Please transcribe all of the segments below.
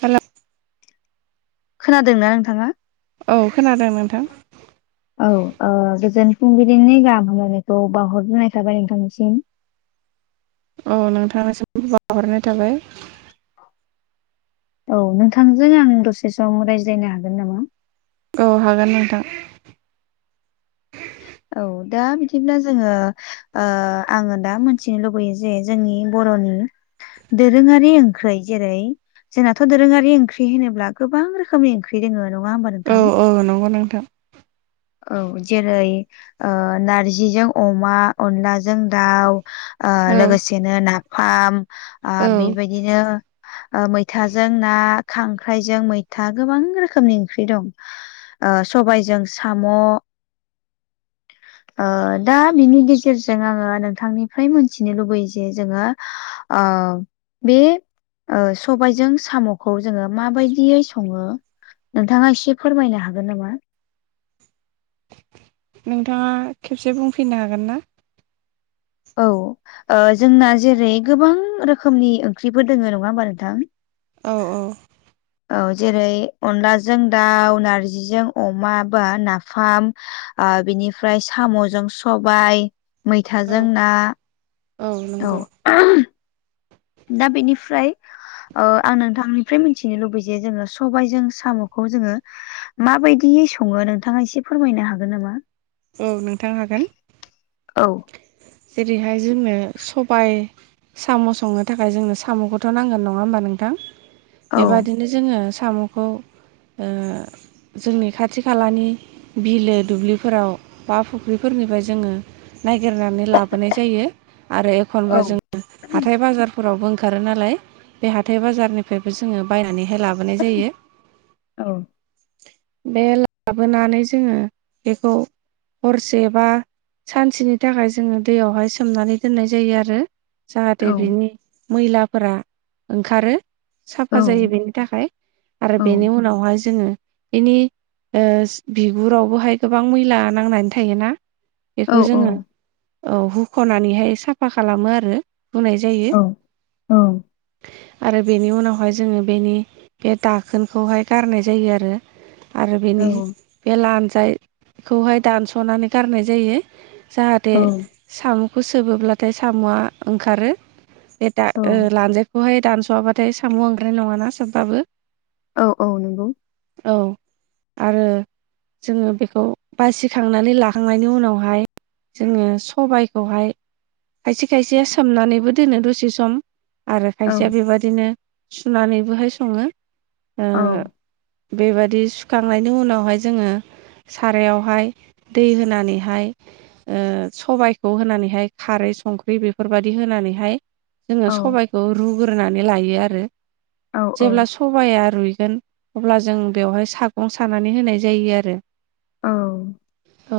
Hello खोनादोंना नोंथाङा औ खोनादों नोंथां औ ओ गोजोन फुंबिलिनि गाहाम हामलायनायखौ बावहरग्रोनाय थाबाय नोंथांनिसिम औ नोंथांनिसिमबो बावहरनाय थाबाय औ नोंथांजों आं दसे सम रायज्लायनो हागोन नामा औ हागोन नोंथां औ दा बिदिब्ला जोङो ओ आङो दा मोनथिनो लुबैयो जे जोंनि बर'नि दोरोङारि ओंखै जेरै जोंनाथ दोरोङारि ओंख्रि होनोब गोबां रोखोमनि ओंख्रि दोङो नङा होमबा औ नोंथां? औ नंगौ नोंथां औ जेरै ओ नारजिजों अमा अनलाजों दाउ ओ औ लोगोसेनो नाफाम ओ औ बेबायदिनो मैथाजों ना खांख्राइजों मैथा गोबां रोखोमनि ओंख्रि दं ओ सबायजों साम [inaudible] ओ दा बिनि गेजेरजों आङो नोंथांनिफ्राय मोनथिनो लुबैयो जे जोङो आ बे ओ सबायजों सामखौ जोङो माबायदियै सङो नोंथाङा एसे फोरमायनो हागोन नामा नोंथाङा खेबसे बुंफैनो हागोनना औ ओ जोंना जेरै गोबां रोखोमनि ओंख्रिफोर दोङो नङा होमबा नोंथां औ औ औ जेरै अनलाजों दाउ नारजिजों अमा बा नाफाम आ बिनिफ्राय सामजों सबाय औ मैथाजों ना औ दा बेनिफ्राय ओ आं नोंथांनिफ्राय मिथिनो लुबैयो जे जोङो सबायाइजों सामखौ जोङो माबायदियै सङो नोंथाङा एसे फोरमायनो हागोन नामा औ नोंथां हागोन औ जेरैहाय जोंनो सबाय साम संनो थाखाय जोंनो सामखौथ नांगोन नङा होमबा नोंथां औ बेबादिनो जोङो साम खौ ओ जोंनि खाथि खालानि बिलो दुब्लिफोराव बा फुख्रिफोरनिफ्राय जोङो नागिरनानै लाबोनाय जायो आरो एखनबा औ जों हाथाय बाजारफोरावबो ओंखारो नालाय बे हाथाय बाजारनिफ्रायबो जोङो बायनानैहाय ला बोनाय जायो औ बे लाबोनानै जोङो बेखौ हरसे बा सानसेनि थाखाय जोङो दैयावहाय सोमनानै दोननाय जायो आरो जाहाथे औ बिनि मैलाफोरा ओंखारो औ साफा जायो बेनि थाखाय आरो औ बेनि उनावहाय जोङो बेनि ओ बिगुरावबोहाय गोबां मैला नांनानै थायोना औ बेखौ जोङो औ हुख'नानैहाय साफा खालामो आरो हुनाय जायो औ आरो बेनि उनावहाय जोङो बेनि बे दाखोनखौहाय गारनाय जायो आरो। आरो बेनि औ बे लान्जाखौहाय दानस'नानै गारनाय जायो। जाहाथे साम'खौ सोबोब्लाथाय साम'आ ओंखारो बे दा औ ओ लानजायखौहाय दानस'वाबाथाय साम' ओंख्रानाय नङाना सोबबाबो औ औ नंगौ औ आरो जोङो बेखौ बासि खांनानै लाखांनायनि उनावहाय जोङो सबाइखौहाय खायसे खायसेया सोमनानैबो दोनो दसे सम आरो औ खायसेया बेबादिनो सुनानैबोहाय सङो ओ औ बेबायदि सुखांनायनि उनावहाय जोङो सारायावहाय दै होनानैहाय ओ सबाइखौ होनानैहाय खारै संख्रि बेफोरबायदि होनानैहाय औ जोङो सबाइखौ रुग्रोनानै लायो आरो औ जेब्ला औ सबाइया रुइगोन अब्ला जों बेवहाय सागं सानानै होनाय जायो आरो औ औ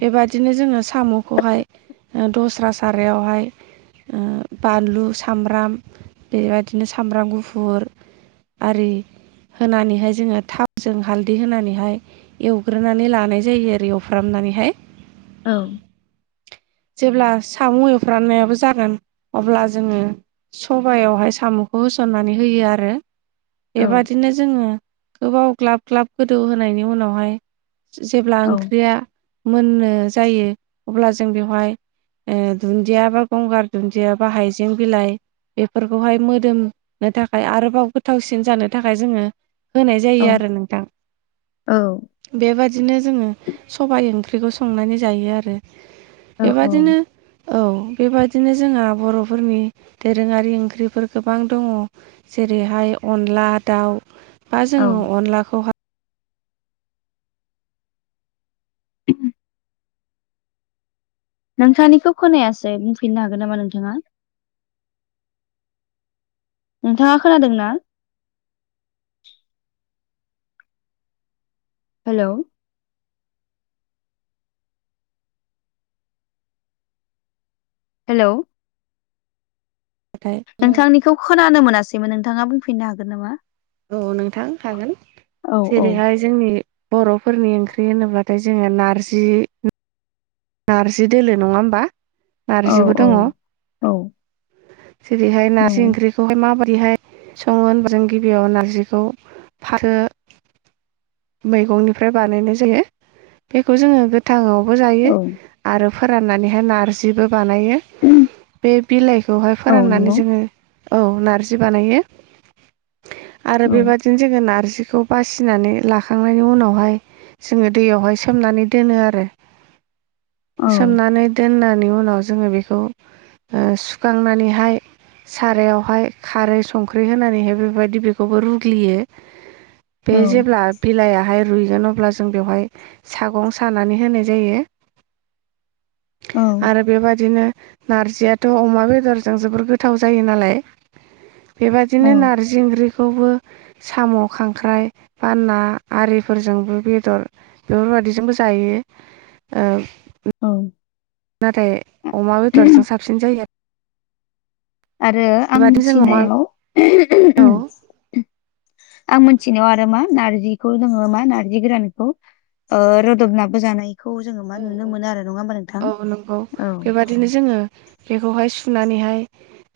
बेबादिनो जोङो साम'खौहाय दस्रा सारायावहाय ओ बानलु सामब्राम बेबायदिनो सामब्राम गुफुर आरि होनानैहाय जोङो थावजों हालदै होनानैहाय एवग्रोनानै लानाय जायो आरो एवफ्रामनानैहाय औ जेब्ला सा एवफ्राननायाबो जागोन अब्ला जोङो सबाइयावहाय साम'खौ होसननानै होयो आरो औ बेबादिनो जोङो गोबाव ग्लाब ग्लाब गोदौ होनायनि उनावहाय जेब्ला औ ओंख्रिया मोननो जायो अब्ला जों बेवहाय ओ दुन्दियाबा गंगार दुन्दियाबा हाइजें बिलाइ बेफोरखौहाय मोदोमनो थाखाय आरोबाव गोथावसिन जानो थाखाय जोङो होनाय जायो आरो नोंथां औ बेबा दिनो जोङो सबाइ ओंख्रिखौ संनानै जायो आरो औ बेबादिनो औ बेबायदिनो जोंहा बर'फोरनि दोरोङारि ओंख्रिफोर गोबां दङ। जेरैहाय अनला दाउ बा जोङो औ अनलाखौहा [inaudible] नोंथांनिखौ खोनायासै बुंफिननो हागोन नामा नोंथाङा नोंथाङा खोनादों ना? हेलौ हेलौ [unintelligible] नोंथांनिखौ खोनानो मोनासैमोन नोंथाङा बुंफिननो हागोन नामा औ नोंथां हागोन औ औ जेरैहाय जोंनि बर'फोरनि ओंख्रि होनोब्लाथाय जोङो नारजि नार्जि दोलो नङा होमबा? औ नारजिबो औ दङ। औ जेरैहाय नंगौ नारजि ओंख्रि बेखौहाय माबादिहाय सङो होनबा जों गिबियाव नारजिखौ फाथो मैगंनिफ्राय बानायनाय जायो। बेखौ जोङो गोथाङावबो जायो। औ आरो फोराननानैहाय नारजिबो बानायो। बे बिलाइखौहाय औ फोराननानै नंगौ जोङो औ नारजि बानायो। आरो औ बेबादिनो जोङो नारजिखौ बासिनानै ला लाखांनायनि उनावहाय जोङो दैयावहाय सोमनानै दोनो। आरो औ सोमनानै दोननानि उनाव जोङो बेखौ ओ सुखांनानैहाय सारायावहाय खारै संख्रि होनानैहाय बेबायदि बेखौबो रुग्लियो। बे औ जेब्ला बिलायाहाय रुयगोन अब्ला जों बेवहाय सागं सानानै होनाय जायो। औ आरो बेबादिनो नार्जियाथ' अमा बेदरजों जोबोर गोथाव जायो नालाय। बेबदिनो औ नारजि ओंख्रिखौबो साम', खांख्राइ, बा ना आरिफोरजोंबो बेदर बेफोरबायदिजोंबो जायो। ओ औ नाथाय अमा बेदरजों साबसिन जायो। आरो आरो आं मिथिनायाव औ आं मोनथिनायाव आरो मा नार्जिखौ जोङो मा नार्जि गोरानखौ ओ रोदोबनाबो जानो हायो। औ औ औ नंगौ औ बेबादिनो जोङो बेखौहाय सुनानैहाय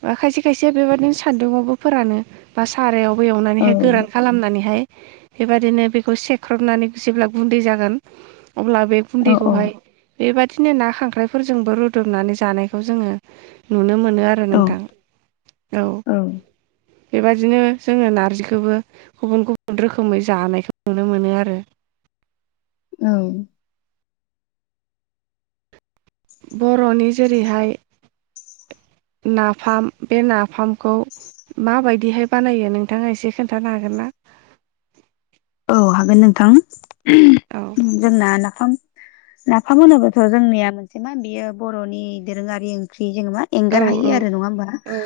बा खायसे खायसे बेबादिनो सान्दुआवबो फोरानो। बा सारायावबो औ एवनानैहाय गोरान खालामनानैहाय बेबादिनो बेखौ सेख्रबनानै जेब्ला गुन्दै जागोन। अब्ला बे औ औ गुन्दैखौहाय बेबादिनो ना खांख्राइफोरजोंबो रुदुबनानै जानायखौ जोङो नुनो मोनो आरो औ नोंथां औ। बेबदिनो जोङो नार्जिखौबो गुबुन गुबुन रोखोमै जानायखौ नुनो मोनो। आरो औ बर'नि जेरैहाय नाफाम बे नाफामखौ माबायदिहाय बानायो नोंथाङा एसे खोनथानो हागोन ना? औ हागोन नोंथां। औ उम जोंना नाफाम नाफाम होनोब्लाथ' जोंनिया मोनसे मा बियो बर'नि दोरोङारि ओंख्रि जोङो मा औ एंगार हायि औ आरो नङा होमबा औ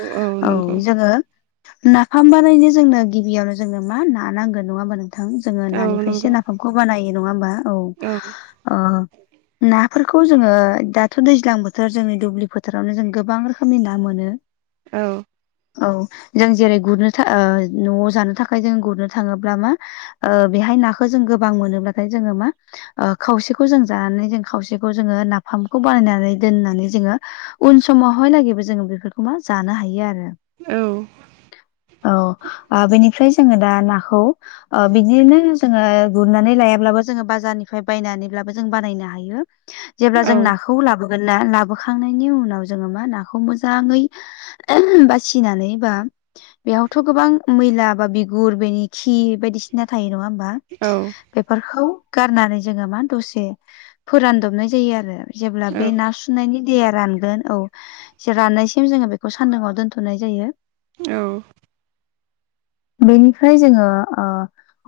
औ नंगौ जोङो नाफाम बानायनो जोंनो गिबियावनो जोंनो मा ना नांगोन नङा होमबा नोंथां। जोङो औ नानिफायसो नंगौ नाफामखौ बानायो नङा होमबा औ। नाफोरखौ जोङो दाथ' दैज्लां बोथोर जोंनि दुब्लि फोथोरावनो जों गोबां रोखोमनि ना मोनो। औ औ जों जेरै गुरनो था ओ न'आव जानो थाखाय जों गुरनो थाङोब्ला मा ओ बेहाय नाखो जों गोबां मोनोब्लाथाय जोङो मा ओ खावसेखौ जों जानानै जों खावसेखौ जोङो नाफामखौ बानायनानै दोननानै जोङो उन समावहायलागैबो जोङो बेफोरखौ मा जानो हायो। आरो औ औ ओ बेनिफ्राय जोङो दा नाखौ अ बिदिनो जोङो गुरनानै लायाब्लाबो जोङो बाजारनिफ्राय बायनानैब्लाबो जों बानायनो हायो। जेब्ला औ जों नाखौ लाबोगोन ना, लाबोखांनायनि उनाव जोङो मा नाखौ मोजाङै ओम बासिनानै बा बेयावथ' गोबां मैला बा बिगुर बेनि खि कि बायदिसिना थायो नङा होमबा? औ बेफोरखौ गारनानै जोङो मा दसे फोरानदबनाय जायो। आरो जेब्ला बे नासु सुुनायनि दैया रानगोन औ जे राननायसिम जोङो बेखौ सान्दुंङाव दोनथ'नाय जायो औ बेनिफ्राय जोङो ओ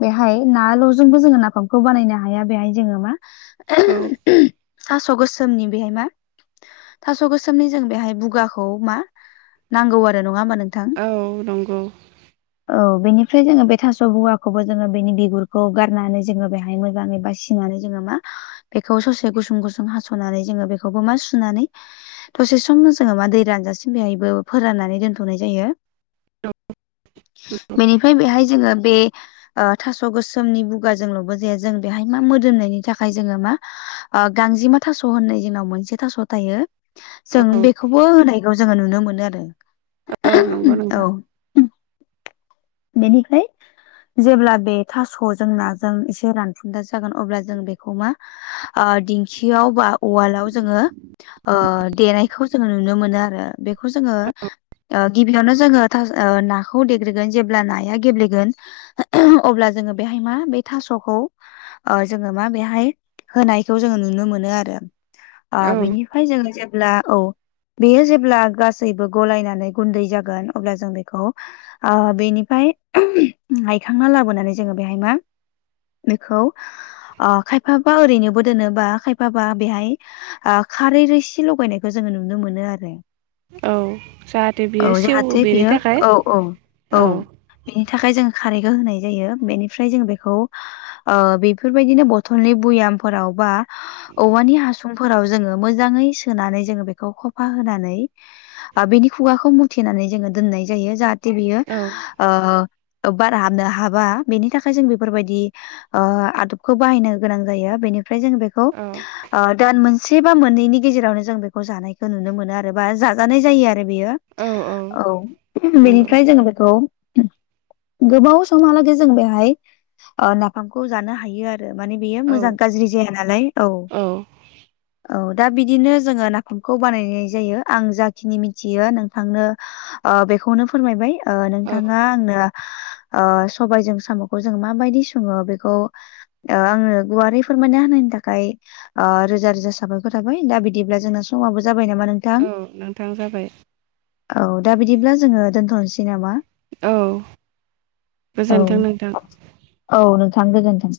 बेहाय नाल'जोंबो जोङो नाफामखौ बानायनो हाया बेहाय जोङो मा औ थास' गोसोमनि बेहाय मा थास' गोसोमनि जों बेहाय बुगाखौ मा नांगौ आरो नङा होमबा नोंथां? औ नंगौ औ बेनिफ्राय जोङो बे थास' बुगाखौबो जोङो बेनि बिगुरखौ गारनानै जोङो बेहाय मोजाङै बानानै जोङो मा बेखौ ससे गुसुं गुसुं हास'नानै जोङो बेखौबो मा सुनानै दसे समनो जोङो मा दै रानजासिम बेहायबो फोराननानै दोनथ'नाय जायो। बेनिफ्राय बेहाय जोङो बे ओ थास' गोसोमनि बुगा जोंल'बो जाया जों बेहाय मा मोदोमनायनि थाखाय जोङो मा अ गांजेमा थास' होननाय जोंनाव मोनसे थास' थायो। जों औ बेखौबो होनायखौ जोङो नुनो मोनो आरो औ नंगौ नोंथां औ बेनिफ्राय जेब्ला बे थास'जों नाजों एसे रानफुनदला जागोन अब्ला जों बेखौ मा ओ दिंखियाव बा उवालाव जोङो ओ देनायखौ जोङो नुनो मोनो आरो बेखौ जोङो ओ गिबियावनो जोङो नाखौ देग्रोगोन जे अब्ला नाया गेब्लेगोन अब्ला जोङो बेहाय मा बे थास'खौ अ जोङो मा बेहाय होनायखौ जोङो नुनो मोनो आरो अ औ बेनि ओमफाय जोङो जेब्ला औ बेयो जेब्ला गासैबो गलायनानै गुनदै जागोन अब्ला जों अ बेनि हायखांना लाबोनानै जोङो बेहाय मा बेखौ अ खायफाबा ओरैनोबो दोनोबा खायफाबा बेहाय ओ खारै रोसि लगायनायखौ जोङो नुनो मोनो आरो औ जाहाथे बियो औ सेवो जाहाथे बेनि बियो थाखाय औ औ औ बेनि थाखाय जों खारैखौ होनाय जायो बेनिफ्राय जों बेखौ बेफोरबायदिनो बथलनि बयामफोराव बा औवानि हासुं फोराव जोङो मोजाङै सोनानै जोङो बेखौ खफा होनानै ओ बिनि खुगाखौ मुथेनानै जोङो दोननाय जायो जाहाथे बियो औ ओ बार हाबनो हाबा बेनि थाखाय जों बेफोरबायदि ओ आदबखौ बाहायनो गोनां जायो बेनिफ्राय जों बेखौ औ ओ दान मोनसे बा मोननैनि गेजेरावनो जों बेखौ जानायखौ नुनो मोनो आरो बा जाजानाय जायो आरो बेयो औ नंगौ बेनिफ्राय जोङो बेखौ गोबाव समहालागै जों बेहाय नाफामखौ जानो हायो आरो माने बेयो औ मोजां गाज्रि जाया नालाय औ औ दा बिदिनो जोङो नाफामखौ बानायनाय जायो आं जाखिनि मिथियो नोंथांनो ओ बेखौनो फोरमायबाय औ नोंथाङा आंनो आ सबायजों साम'खौ जों माबायदि सङो बेखौ ओ आंनो गुवारै फोरमायना होनायनि थाखाय आ रोजा रोजा साबायफोर थाबाय दा बिदिब्ला जोंना समाबो जाबाय नामा नों औ नोंथां जाबाय औ दा बिदिब्ला जोङो दोनथ'नोसै नामा औ औ गोजोन्थों नोंथां औ नोंथां गोजोनथों